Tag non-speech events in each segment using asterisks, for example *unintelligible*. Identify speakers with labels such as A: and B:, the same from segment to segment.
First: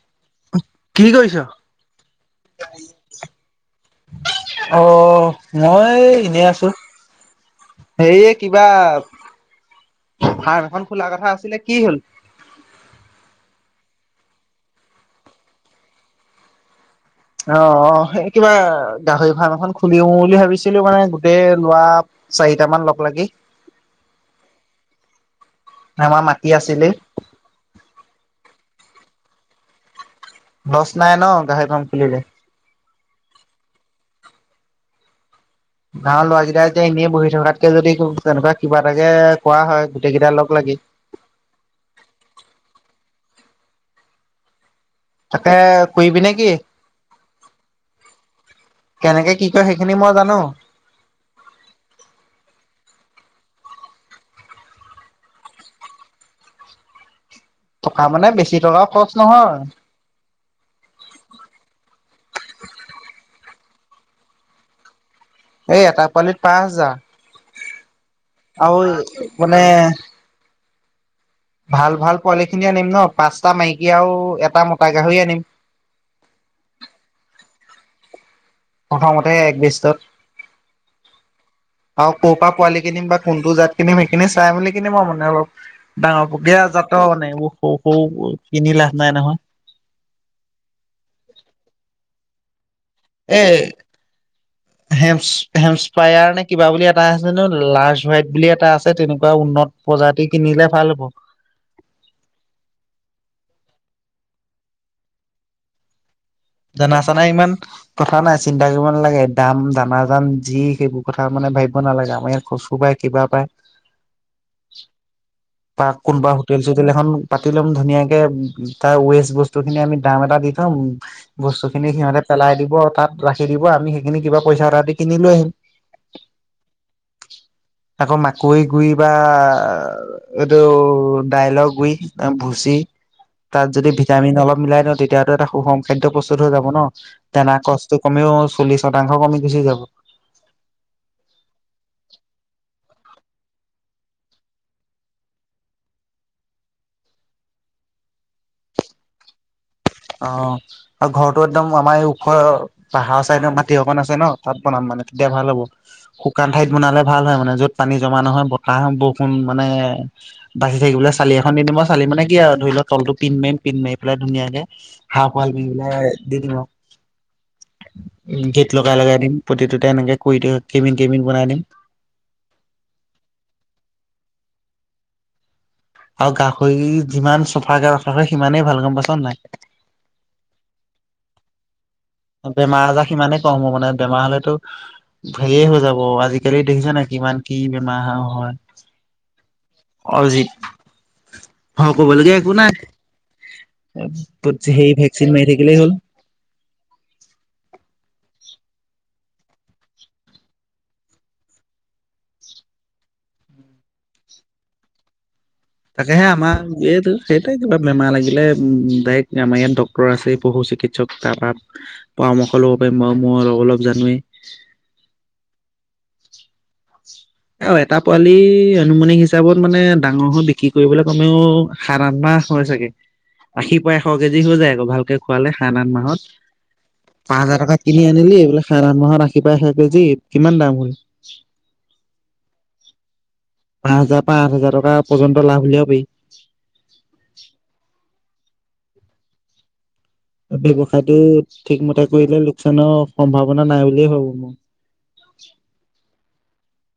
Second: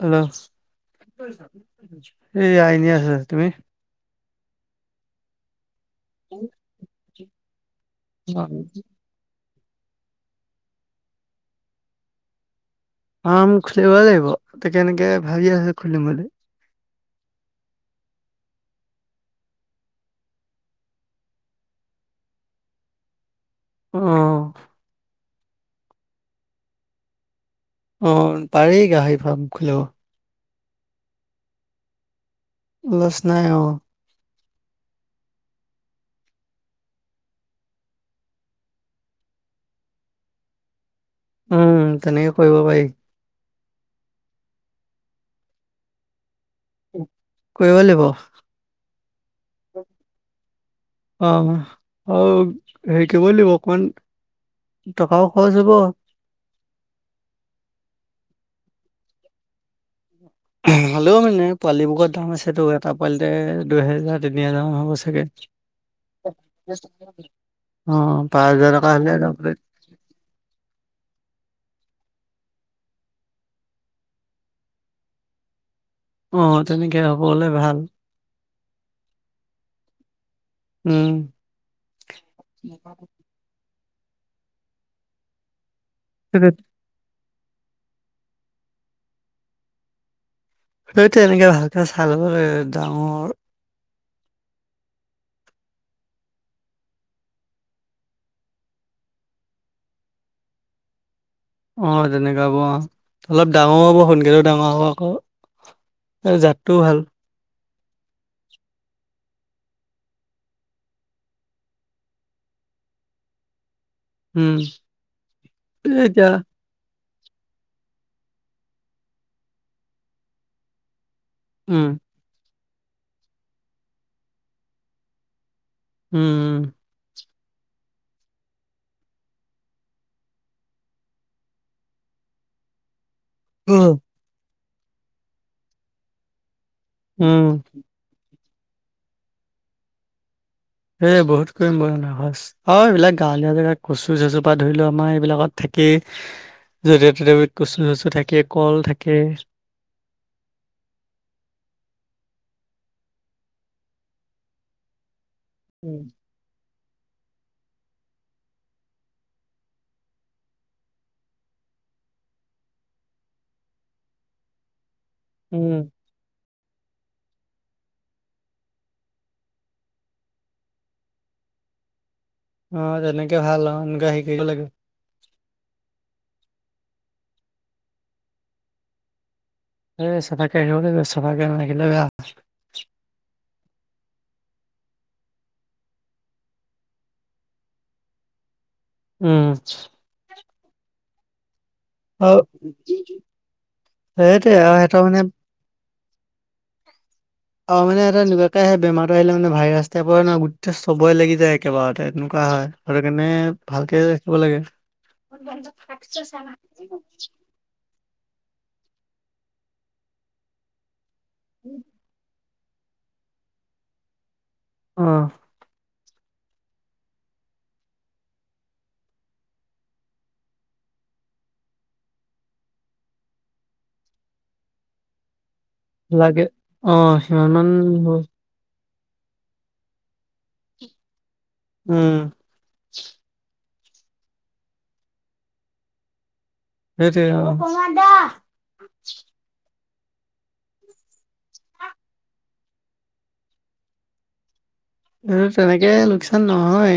A: Hello.
B: কি কৰিছ?
A: এইয়া এনে আছা, তুমি?
B: অ' মই এনে আছোঁ। হেই কিবা ফাৰ্ম এখন খোলাৰ কথা আছিলে কি হ'ল?
A: ফাৰ্ম খুলিব লাগিব, ত' কেনেকে ভাবি আছোঁ খুলিম বুলি।
B: অ', অ' সেই কিবা গাহৰি ফাৰ্ম এখন খুলিও বুলি ভাবিছিলোঁ মানে গোটেই লোৱা চাৰিট মান লগ লাগি।
A: উ
B: আমাৰ মাটি আছিলেই।
A: অ পাৰি গাহৰি, ফাৰ্ম খুলিব
B: লছ নাই ন গাহৰি, ফ্ৰম খুলিলে।
A: লচ নাই অ
B: গাঁৱৰ লৰাৰাকেইটাই এতিয়া এনেই বহি থকাতকে যদি তেনেকুৱা কিবা এটাাকে কোৱা হয়। গোটেই কেইটটা লগ লাগি
A: উম তেনেকে কৰিব পাৰি
B: তাকে কিবি নে কি?
A: কৰিব লাগিব।
B: কেনেকে কি কয় সেইখিনি মই জানো।
A: অ আৰু হেৰি কৰিব লাগিব অকণমান টকাও খৰচ হ'ব।
B: টকা মানে বেছি টকাও খৰচ নহয়।
A: হাললেও মানে পোৱালিবোৰত দাম আছেতো এটা পোৱালিতে দুহেজাৰ তিনি হেজাৰ মান হ'ব চাগে।
B: এই এটা পোৱালিত পাঁচ হাজাৰ-
A: অ পাঁচ
B: আৰু
A: হাজাৰকা হলে ল'ব পাৰিম।
B: মানে ভাল ভাল পোৱালিখিনি আনিম ন পাঁচটা মাইকী আৰু এটা মোটা গাহৰি আনিম।
A: অ তেনেকে হবলে ভাল।
B: প্ৰথমতে এক বষ্টত
A: উম।
B: আৰু ক' পৰা পোৱালি কিনিম বা কোনটো জাত কিনিম সেইখিনি চাই মেলি কিনিম আৰু মানে অলপ ডাঙৰ পকীয়া জাতৰ মানে। সৰু সৰু কিনি লাভ নাই নহয়।
A: সটো এনেকে ভালকে চাল ডাঙৰ
B: এই হেম্প হেম্পস্পায়াৰ নে কিবা বুলি এটা আছে নো লাৰ্জ হোৱাইট বুলি এটা আছে তেনেকুৱা উন্নত প্ৰজাতি কিনিলে ভাল হ'ব।
A: অ তেনেকাবোৰ অ অলপ ডাঙৰ হ'ব সোনকালও ডাঙৰ হ'ব আকৌ। এই জাতটোও
B: জানা
A: ভাল
B: ছানা ইমান। কথা নাই চিন্তা কৰিব নালাগে দাম দানাজান যি সেইবোৰ কথা মানে ভাবিব নালাগে আমাৰ ইয়াত কচু পৰাই। কিবা পায়।
A: উম
B: বা
A: এই এতিয়া
B: কোনোবা। তিল চুতিল এখন পাতি লম ধুনীয়াকে তাৰ ৱেচ বস্তু খিনি আমি দাম এটা দি থম
A: উম,
B: বস্তুখিনি সিহঁতে পেলাই দিব তাত ৰাখি দিব আমি সেইখিনি কিবা পইচা তটা দি কিনি লৈ আহিম।
A: উম।
B: আকৌ মাকৈ গুৰি বা। এইটো ডাইল গুৰি ভুচি তাত যদি।
A: উম,
B: যেতিয়া আমি অলপ মিলাই দিওঁ তেতিয়াতো এটা সুষম খাদ্য প্ৰস্তুত হৈ যাব ন'
A: উম,
B: দানা কচ। টো কমেও চল্লিচ শতাংশ কমি গুচি যাব।
A: এ বহুত কৰিম ম‌ই *unintelligible* অ' এইবিলাক গাঁৱলীয়া জেগা কচু চচুৰ পৰা ধৰিলও আমাৰ এইবিলাকত থাকেই। যতে ততে কচু থচু থাকে কল থাকে।
B: অ আৰু ঘৰৰতো একদম আমাৰ এই ওখৰ পাহাৰৰ চাইডৰ মাটি অকন আছে ন তাত বনাম মানে তেতিয়া ভাল হ'ব।
A: উম
B: শুকান ঠাইত বনালে ভাল হয় মানে য'ত পানী জমা নহয় বতাহ বৰষুণ মানে। বাচি থাকিবলৈ চালি এখন দি দিম বাৰু, চালি মান কি আৰু ধৰি লও তলটো পিনমাৰিম পিনমাৰি পেলাই ধুনীয়াকে। হাফাৱাল
A: উম
B: মিলে দি দিলো আৰু গেট লগাই লগাই দিম প্ৰতিটোতে এনেকে কৰিদৰ কেবিন কেবিন বনাই দিম।
A: অহ, তেনেকে ভাল অহ' তেনেকুৱা শিকিব লাগিব।
B: আৰু গাহৰি যিমান চফাকে ৰখা হয় সিমানেই ভাল গম পাইছানে নাই।
A: এ চফাকে ৰাখিব লাগিব, চফাকে নাৰাখিলে বেয়া হ'ব।
B: বেমাৰ আজাৰ সিমানে কম হ'ব, মানে বেমাৰ হ'লেতো হেৰিয়ে হৈ যাব আজিকালি দেখিছেনে, কিমান কি বেমাৰ হয়।
A: উম।
B: অজিত। অহ', ক'বলগীয়া
A: আৰু
B: একো নাই,
A: সেইটোৱে আৰু
B: হেৰি
A: সিহঁতৰ মানে
B: ভেকচিন মাৰি থাকিলেই হ'ল।
A: অহ, মানে এটা এনেকুৱাকে আহে বেমাৰটো আহিলে মানে ভাইৰাছ টাইপৰ ন' গোটেই চবৰে লাগি যায় একেবাৰেতে এনেকুৱা হয়। তাৰকাৰণে ভালকে ৰাখিব লাগে।
B: তাকেহে আমাৰ এইটো সেই তে' কিবা বেমাৰ লাগিলে, ডাইৰেক্ট আমাৰ ইয়াত ডক্তৰ আছে এই পশু চিকিৎ চিকিৎসক তাৰপৰা পৰামৰ্শ ল'ব পাৰিম, মই-মই অলপ অলপ জানোৱেই।
A: অহ।
B: অহ, এটা পোৱালি আনুমানিক হিচাপত মানে ডাঙৰ হৈ বিক্ৰী কৰিবলৈ কমেও সাত আঠ মাহ হৈ চাগে, আশীৰ পৰা এশ কেজি হৈ যায় আকৌ ভালকে। খোৱালে সাত‌ আঠ মাহত,
A: লাগে অ
B: পাঁচ
A: সিমান
B: হাজাৰ
A: মান
B: টকাত কিনি আনিলি এইবিলাক সাত আঠ মাহত আশিৰ পৰা এশ কেজি কিমান দাম হ'ল।
A: উম।
B: পাঁচ হাজাৰ পা‌ৰা আঠ হাজাৰ টকা পৰ্যন্ত লাভ উলিয়াব পাৰি।
A: সেইটোৱে আৰু। অহ, প্ৰনব দা।
B: ব্যৱসায়টো ঠিকমতে কৰিলে লোকচানৰ সম্ভাৱনা নাই বুলিয়ে ভাবোঁ।
A: এ তেনেকে লোকচান নহয়।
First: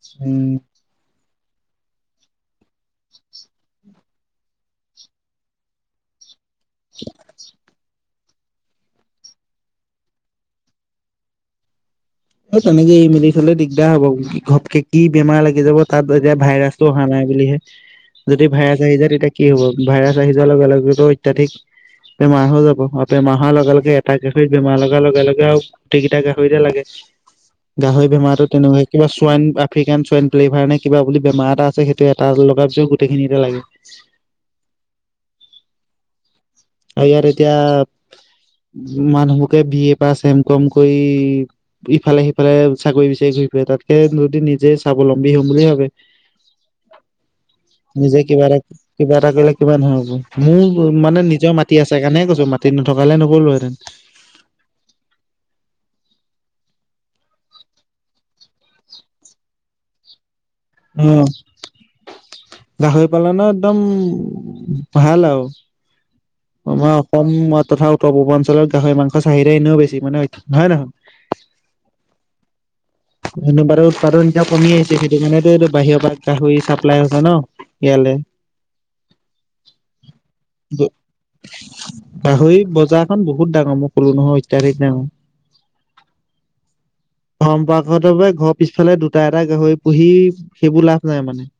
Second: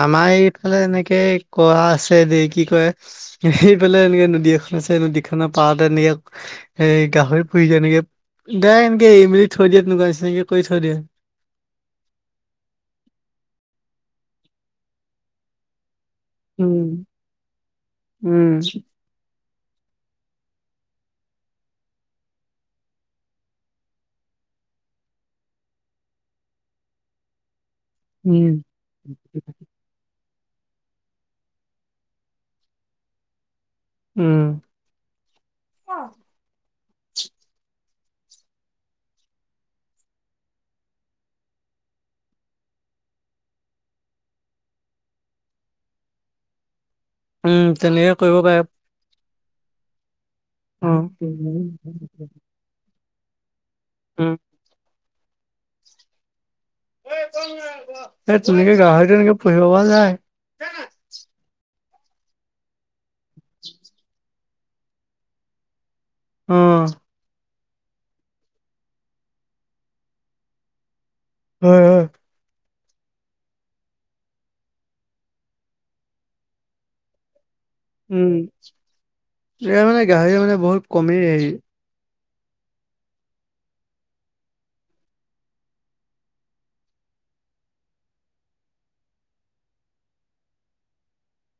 A: আমাৰ
B: উম
A: এইফালে এনেকে কোৱা আছে দে, কি কয় এইফালে এনেকে নদী এখন পিছে নদীখনৰ পাৰ এনেকে ইয়াত এ গাহৰি পুৰিছে নেকি ইয়াত। দে এনকে এৰি মেলি থৈ দিয় *unintelligible* তেনেকুৱা হৈছে *unintelligible* কৰি থৈ দে।
B: অহ, তেনেকে এৰি মেলি থলে দিগদাৰ হ'ব, ঘপকে কি বেমাৰ লাগি যাব। তাত এতিয়া
A: উম
B: ভাইৰাছটো অহা নাই বুলিহে, যদি
A: উম
B: ভাইৰাছ আহি যায় তেতিয়া কি হ'ব? ভাইৰাছ আহি যোৱাৰ লগে লগেতো অত্যাধিক বেমাৰ হৈ যাব আৰু বেমাৰ হোৱাৰ লগে লগে এটা গাহৰিত বেমাৰ লগাৰ লগে লগে আৰু গোটেইকেইটা গাহৰিতে লাগে, গাহৰি বেমাৰতো
A: উম
B: তেনেকুৱা কিবা চোৱাইন আফ্ৰিকান ছোৱাইন ফ্লেভাৰ নে, কিবা বুলি বেমাৰ এ আছে, সেইটো এটা লগাৰ পিছত গোটেইখিনিতে লাগে।
A: উম।
B: আৰু ইয়াত এতিয়া, মানুহবোকে বি এ পাছ এম কম কৰি ইফালে সিফালে চাকৰি বিচাৰি ঘূৰি ফুৰে তাতকে যদি নিজে স্বাৱলম্বী হ'ম বুলি ভাবে।
A: উম তেনেকে
B: নিজে
A: কৰিব
B: কিবা
A: পাৰে
B: এটা কিবা এটা কৰিলে কিবা নো হ'ব।
A: অ
B: মোৰ
A: উম,
B: মানে নিজৰ মাটি আছে কাৰণে কৈছোঁ মা মাটি নথকা হ'লে নগলো হেতেন।
A: উম। এ। *unintelligible* এ তেনেকে গাহৰিতো এনেকে পুহিব পৰা যায়।
B: উম, গাহৰি পালন ন' একদম ভাল আৰু।
A: অ',
B: আমাৰ অসম তথা উত্তৰ পূৰ্বাঞ্চলৰ গাহৰি মাংস চাহিদা এনেও বেছি মানে। *unintelligible*
A: হয়, হয়!
B: *unintelligible* উৎপাদন এতিয়া কমি আহিছে সেইটো কাৰণেতো এতিয়া বাহিৰৰ পৰা গাহৰি ছাপ্লাই আহা হৈছে ন'। ইয়ালে।
A: উম, এয়া মানে গাহৰি মানে বহুত কমেই।
B: গাহৰি বজাৰখন বহুত ডাঙৰ মই কলো নহয় অত্যাধিক ডাঙৰ! পৰম্পৰাগত ভাবে ঘৰ পিছফালে দুটা এটা গাহৰি পুহি, সেইবোৰ লাভ নাই মানে।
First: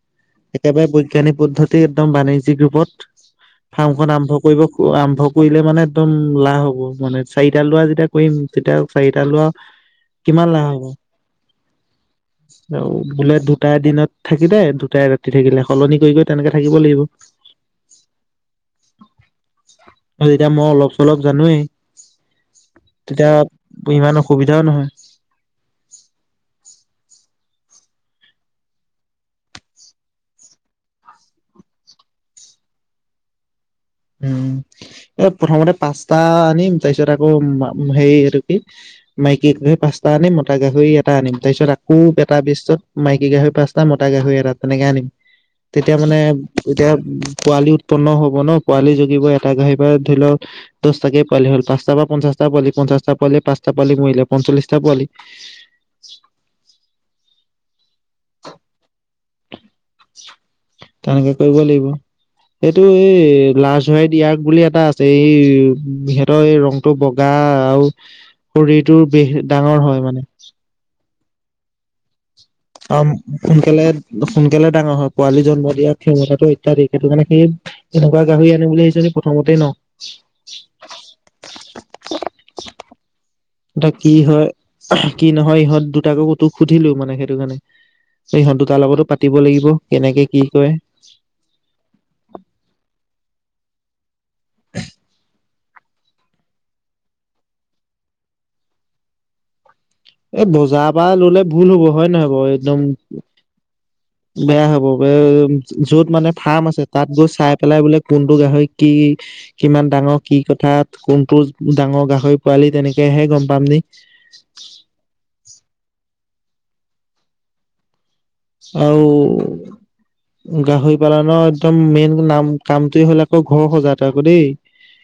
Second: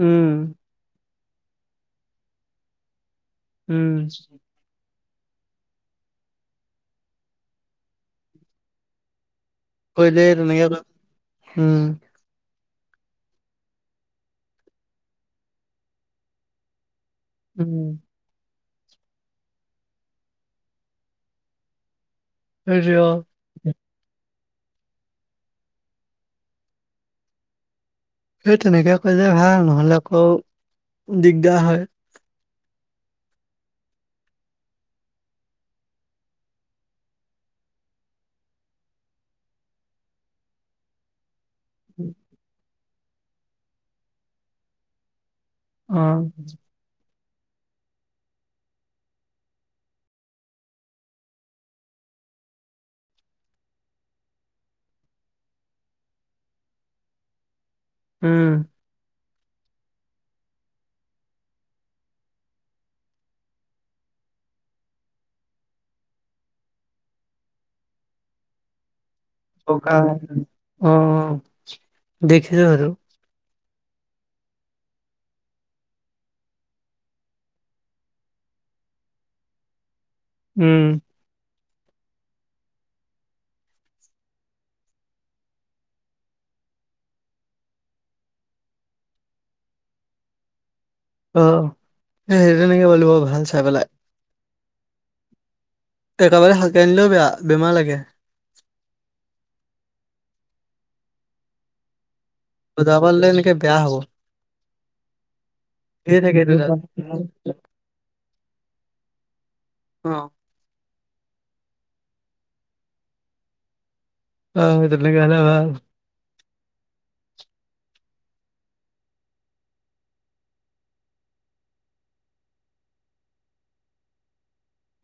A: উম।
B: একেবাৰে বৈজ্ঞানিক পদ্ধতি একদম বাণিজ্যিক ৰূপত
A: উম,
B: ফাৰ্মখন আৰম্ভ কৰিব - আৰম্ভ কৰিলে মানে একদম লাভ হ'ব মানে চাৰিটা লোৱা যেতিয়া কৰিম, তেতিয়া চাৰিটা লোৱা-
A: কৰিলে
B: কিমান
A: তেনেকে
B: লাভ হ'ব?
A: উম,
B: অ' বোলে দুটাই দিনত থাকিলে, দুটাই ৰাতি থাকিলে সলনি কৰি, কৰি তেনেকে থাকিব লাগিব!
A: উম।
B: যেতিয়া মই অলপ চলপ জানোয়েই
A: সেইটোৱে অ'।
B: তেতিয়া ইমান অসুবিধাও নহয়!
A: সেই তেনেকে কৰিলে ভাল। নহলে আকৌ দিগদাৰ হয়।
B: উম, এ প্ৰথমতে পাঁচটা আনিম। তাৰপিছত আকৌ হেই এইটো কি - মাইকী পোৱালি পাঁছটা আনিম। মতা গাহৰি এট - এটা আনিম তাৰ পিছত আকৌ এটা বেষ্টত মাইকী গাহৰি পাঁচটা, মতা গাহৰি এটা তেনেকে আনিম। তেতিয়া মানে
A: অ',
B: এতিয়া পোৱালি উৎপন্ন হব ন পোৱালি জগিব এটা গাহৰি পৰা ধৰি লওক - দচ টাকে পোৱালি হ'ল, পাঁচটা বা পঞ্চাছটা পোৱালি, পঞ্চাশটা পোৱালি পাঁচটা পোৱালি ময়িলে, পঞ্চলিশটা পোৱালি-
A: উম।
B: তেনেকে কৰিব লাগিব। এইটো এই লাজ হোৱই দিয়াগ বুলি এটা আছে এই উ সিহঁতৰ এই ৰং - টো বগা আৰু শৰীৰটোৰ বেহ- ডাঙৰ
A: বগা
B: হয় মানে
A: অ অ দেখিছোঁ সেইটো।
B: সোনকালে সোনকালে ডাঙৰ হয়, পোৱালি জন্ম দিয়া ক্ষমতাটো অত্যাধিক সেইটো কাৰণে সেই - এনেকুৱা গাহৰি আনিম বুলি ভাবিছ যে প্ৰথমতে ন।
A: উম।
B: এতিয়া কি হয় কি নহয় ইহঁত দুটাকো কতো সুধিলো মানে সেইটো কাৰণে। ইহত দুটাৰ লগতো পাতিব লাগিব কেনেকে কি কৰে।
A: অ, সেই তেনেকে কৰিব লাগিব ভাল চাই পেলাই।
B: *unintelligible*
A: একেবাৰে সহকে আনিলেও বেয়া বেমাৰ লাগে।
B: এই বজাৰ পৰা ললে ভুল হ'ব হয় নহয় বাও?
A: বজাৰ পা ল'লে এনেকে বেয়া হব।
B: বেয়া হ'ব ব য'ত
A: ধেৰ
B: মানে
A: থাকে এইটো
B: ফাৰ্ম আছে তাত গৈ চাই পেলাই বোলে কোনটো গাহৰি কি? কিমান ডাঙৰ
A: অ'।
B: কি কথাত কোনটো ডাঙৰ গাহৰি পোৱালি তেনেকে হে গম পাম নে?
A: অ তেনেকে হ'লে ভাল।
B: আও - গাহৰি পালনৰ একদম মেইন নাম কামটোৱে হ'লে আকৌ ঘৰ সজাটো আকৌ দেই।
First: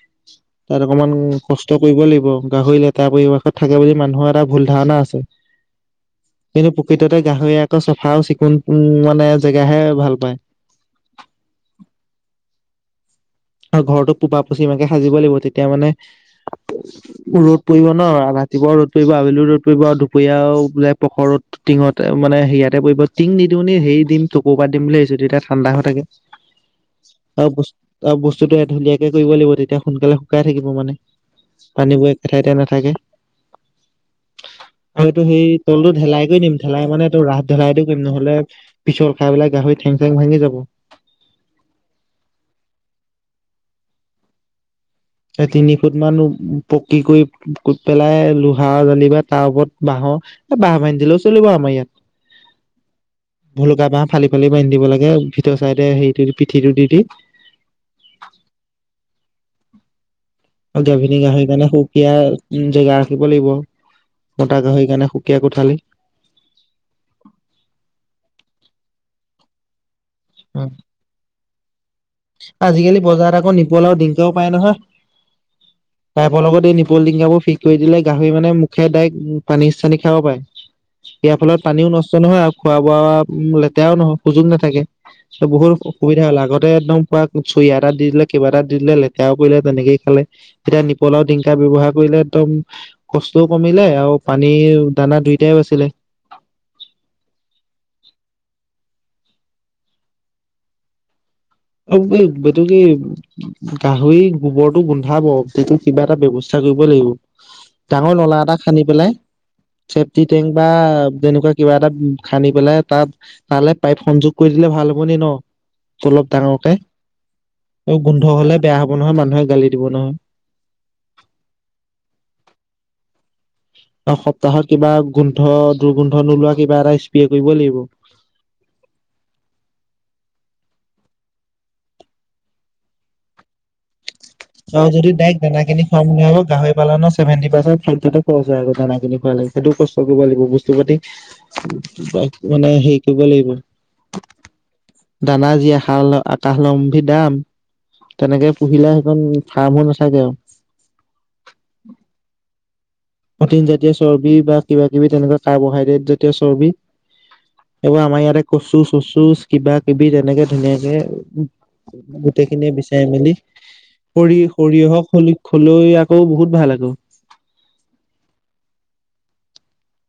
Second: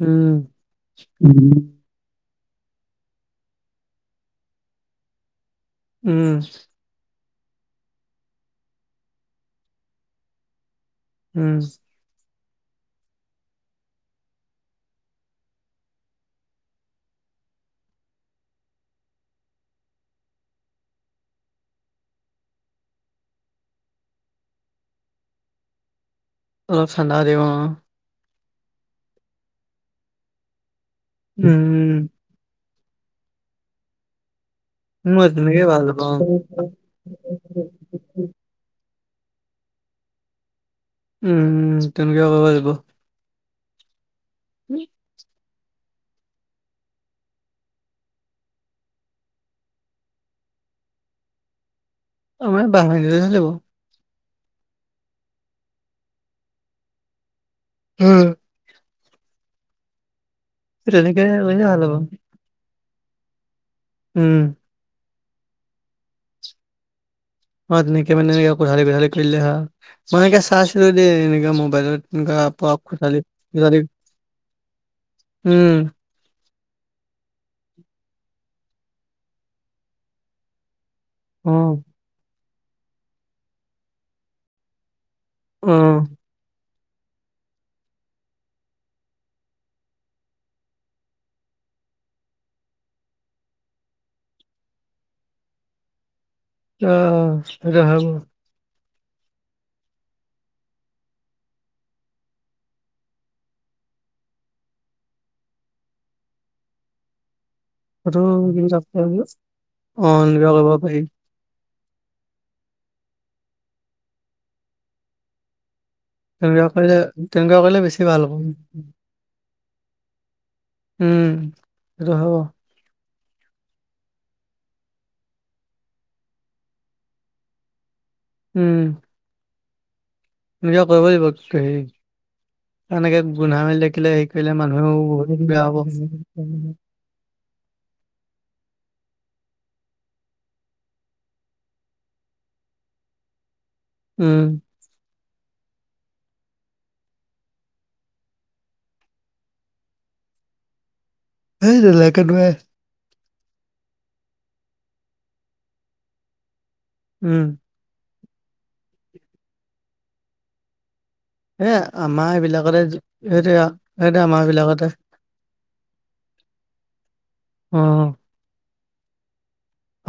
A: উম
B: তাত অকমান কষ্ট - কৰিব লাগিব গাহৰি লেটাৰ পৰিৱেশত থাকে বুলি মানুহৰ এটা ভুল ধাৰণা আছে।
A: উম
B: কিন্তু প্ৰকৃততে গাহৰি আক চফা আও চিকুণ মানে জেগাহে ভাল পায়।
A: উম।
B: আৰু ঘৰতো পুৰ্বা পশ্চিম কৈ এনেকৈ সাজিব লাগিব তেতিয়া মানে - ৰ'দ পৰিব ন ৰাতিপুৱাও ৰ'দ পৰিব আবেলি ৰ'দ পৰিব আৰু দুপৰীয়াও বোলে পখৰ ৰ'দ। টিঙত মানে হেইয়াতে পৰিব টিং নিদিওঁ নি হেৰি দিম টকুৰৰ পাত দিম ভাবিছো তেতিয়া ঠাণ্ডা হৈ থাকে। *unintelligible*
A: অলপ ঠাণ্ডা হৈ থাকিব অ।
B: অ বস্তুটো এ ধুনীয়াকে কৰিব লাগিব তেতিয়া সোনকালে শুকাই থাকিব মানে।
A: উম
B: পানীবোৰ একে ঠাইতে নাথাকে আৰু এইটো
A: মই
B: সেই
A: তেনেকে ভাল
B: তলতো
A: পাওঁ
B: ঢেলাই কৰি দিম ঢেলাই মানে এইটো ৰাস ঢেলাইটো কৰিম নহলে পিছল খাই পেলাই গাহৰি ঠেং চেং ভাগি যাব
A: উম, উম তেনেকে কৰিব দিব উ
B: সেই তিনি ফুট মান পকি কৰি পেলাই লোহাৰ জালি বা তাৰ ওপৰত বাঁহৰ এ বাঁহ বান্ধি দিলেও চলিব আমাৰ ইয়াত
A: অ মানে বাঁহ বান্ধি দিলে হৈ যাব
B: ভুলুকা বাঁহ ফালি ফালি বান্ধি দিব লাগে ভিতৰ চাইডে হেৰিটো পিঠিটো দি দি
A: উম
B: অ গাভিন
A: তেনেকে
B: গাহৰি
A: কৰিলে
B: কাৰণে
A: ভাল হ'ব
B: সুকীয়া উম জেগা ৰাখিব লাগিব
A: উম
B: মতা গাহৰি কাৰণে সুকীয়া কোঠালি
A: অ তেনেকে মানে এনে কোথালি কোথালি কৰি দিলে আও মই এনেকে চাইছিলো দেই এনেকোৱা মোবাইলত এনেকা পোৱা
B: আজি কালি
A: কোঠালি
B: বজাৰত আকৌ
A: কোঠালি
B: নিপলাও ডিংকও পায় নহয়
A: উম
B: পাইপৰ লগত এই নিপল টিংকাবোৰ ফিক্স কৰি দিলে গাহৰি মানে মুখে ডাইৰেক্ট পানী চানী খাব পাৰে ইয়াৰ
A: অ
B: ফলত পানীও নষ্ট নহয় আৰু খোৱা বোৱা লেতেৰাও নহয় সুযোগ নাথাকে ত
A: অ
B: বহুত সুবিধা হল আগতে একদম বা চৰিয়া এটা দি দিলে কিবা এটাত দি দিলে লেতেৰাও কৰিলে তেনেকেই খালে তেতিয়া নিপলাও টিংকা ব্যৱহাৰ কৰিলে একদম কষ্টও কমিলে আৰু পানীৰ দানা দুইটাইও বাছিলে
A: অ সেইটো হয় বাও
B: অ উ সেটো কি গাহৰি গোবৰটো গোন্ধাব সেইটো কিবা এটা ব্যৱস্থা কৰিব লাগিব ডাঙৰ
A: সেইটো
B: নলা এটা খান্দি পেলাই
A: অ
B: চেফটি টেংক
A: এনেকুৱা
B: বা
A: কৰিব পাৰি
B: তেনেকোৱা কিবা এটা খান্দি পেলাই তাত তালৈ পাইপ সংযোগ কৰি দিলে ভাল হ'ব নি ন অলপ
A: তেনেকুৱা
B: ডাঙৰকে
A: কৰিলে তেনেকুৱা কৰিলে
B: আৰু
A: বেছি ভাল
B: গোন্ধ হলে বেয়া হব নহয় মানুহে গালি দিব নহয়
A: উম সেইটো হয় বাও
B: অ সপ্তাহত কিবা গোন্ধ দুৰ্গোন্ধ নোলোৱা কিবা এটা স্প্ৰে কৰিব লাগিব
A: উম এনেকা কৰিবই লাগিব সে এনেকে গুন্ধা মেলি থাকিলে সেই
B: আও যদি ডাইৰেক্ট দানাখিনি খুৱাব নোৱাৰো গাহৰি পালনত চেভেণ্টি পাৰ্চেণ্ট ফিফটিটো খৰচ হয় আও দানা কিনি খুৱালে সেইটো কষ্ট কৰিব লাগিব বস্তু পাতি কিবা এটা মানে হেৰি কৰিব লাগিব
A: উম
B: দানা যি হাল আকাশলম্ভী দাম তেনেকে পুহিলে সেইখন ফাৰ্মো নাথাকে আও
A: এই তেনেকে নোৱাৰে
B: প্ৰটিন জাতীয় চৰ্বি বা কিবা কিবি তেনেকোৱা কাৰ্বহাইড্ৰেট জাতীয় চৰ্বি
A: উম
B: এইবোৰ আমাৰ ইয়াতে কচু চচু কিবা কিবি তেনেকে
A: এ
B: ধুনীয়াকে
A: আমাৰ
B: গোটেইখিনিয়ে
A: এইবিলাকতে
B: বিচাৰি মেলি
A: সেইটোৱে আও, সেইটোৱে
B: সৰি
A: আমাৰ বিলাকতে
B: সৰিয়হওক হলো খলিয়ই আকৌ বহত ভাল আকৌ
A: অ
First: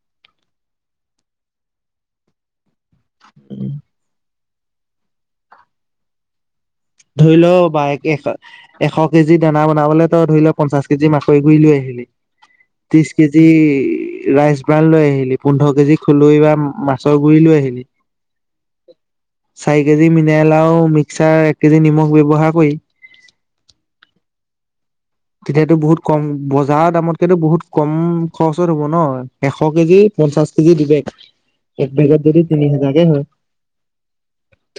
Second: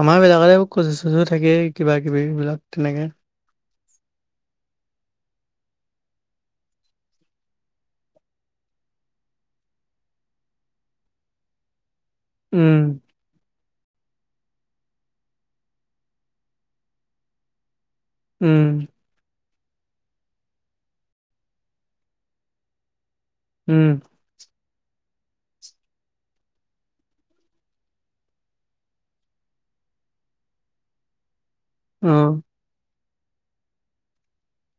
A: আমাৰ বিলাকতে কচু চচু থাকে কিবা কিবি এইবিলাক তেনেকে
B: উম ধৰি লও বা এককে এশ কেজি দানা বনাবলৈ তই ধৰি লও পঞ্চাশ কেজি মাকৈ গুৰি লৈ আহিলি
A: উম
B: ত্ৰিশ কেজি ৰাইচ বাল লৈ আহিলি পোন্ধৰ কেজি খলৈ বা মাছৰ গুৰি লৈ আহিলি উ
A: উম
B: চাৰি কেজি মিনে লাও মিক্সাৰ এক কেজি নিমখ ব্যৱহাৰ কৰিছে
A: উম
B: তেতিয়াতো বহুত কম বজাৰৰ দামতকেতো বহুত কম খৰচত হব ন এশ কেজি পঞ্চাশ কেজি দুবেগ এক
A: অ
B: বেগত যদি তিনি হেজাৰকে হয়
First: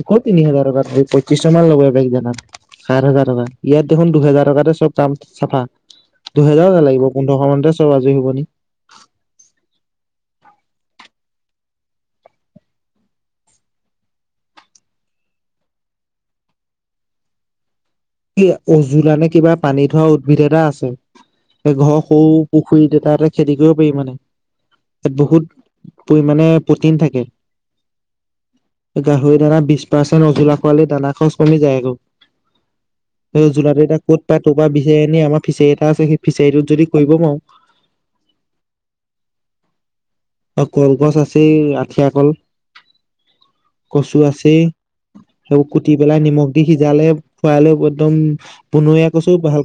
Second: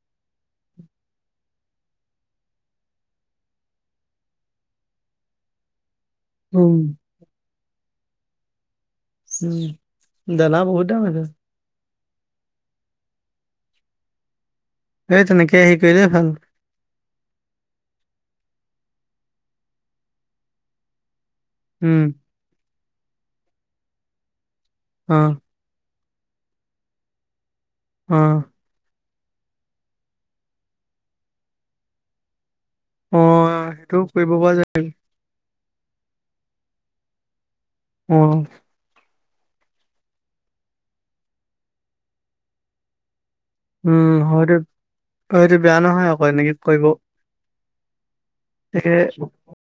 B: ক তিনি হাজাৰ পঁচিছশ মান লগ বেগ জন সাত হাজাৰ টকা ইয়াত দেখোন দুহেজাৰ টকাতে চব চাফা
A: উম
B: দুহেজাৰকে লাগিব পোন্ধৰশ মানতে চব আজৰি হুবনি
A: উম দনা বহুত যামছে এই তেনেকে হি কৰিলেই ভাল
B: কি উজোলা নে কিবা পানী থোৱা উদ্ভিদ এটা আছে এই ঘৰ
A: উম
B: সৌ পুখুৰী দু ত এটা খেতি কৰিব পাৰিম মানে ইয়াত
A: অ
B: বহুত পৰিাণে প্ৰটিন থাকে
A: অ
B: গাহৰি দানা বিশ পাৰ্চেণ্ট অজলা পোৱালিৰ দানা খৰচ কমি যায় আকৌ
A: অ
B: *unintelligible* জোলাটো এটা
A: সেইটোও
B: কত
A: কৰিব
B: প
A: পৰা
B: তোপ
A: যায়
B: বিচি আমাৰ ফিচাৰী এটা আছে সেই ফিচাৰী টোত যদি কৰিব পাৰো
A: অ
B: অ কলগছ আছে আঠিয়া কল
A: উম,
B: কচু
A: হয়তো
B: আছেই
A: হয়তো
B: সেইব
A: বেয়া
B: কুটি
A: নহয়
B: পেলাই
A: আকৌ
B: নিমখ
A: এনেকে
B: দি
A: কৰিব
B: সিজালে খুৱাই লৈ একদম
A: তাকে
B: বনৰীয়া কছো ভাল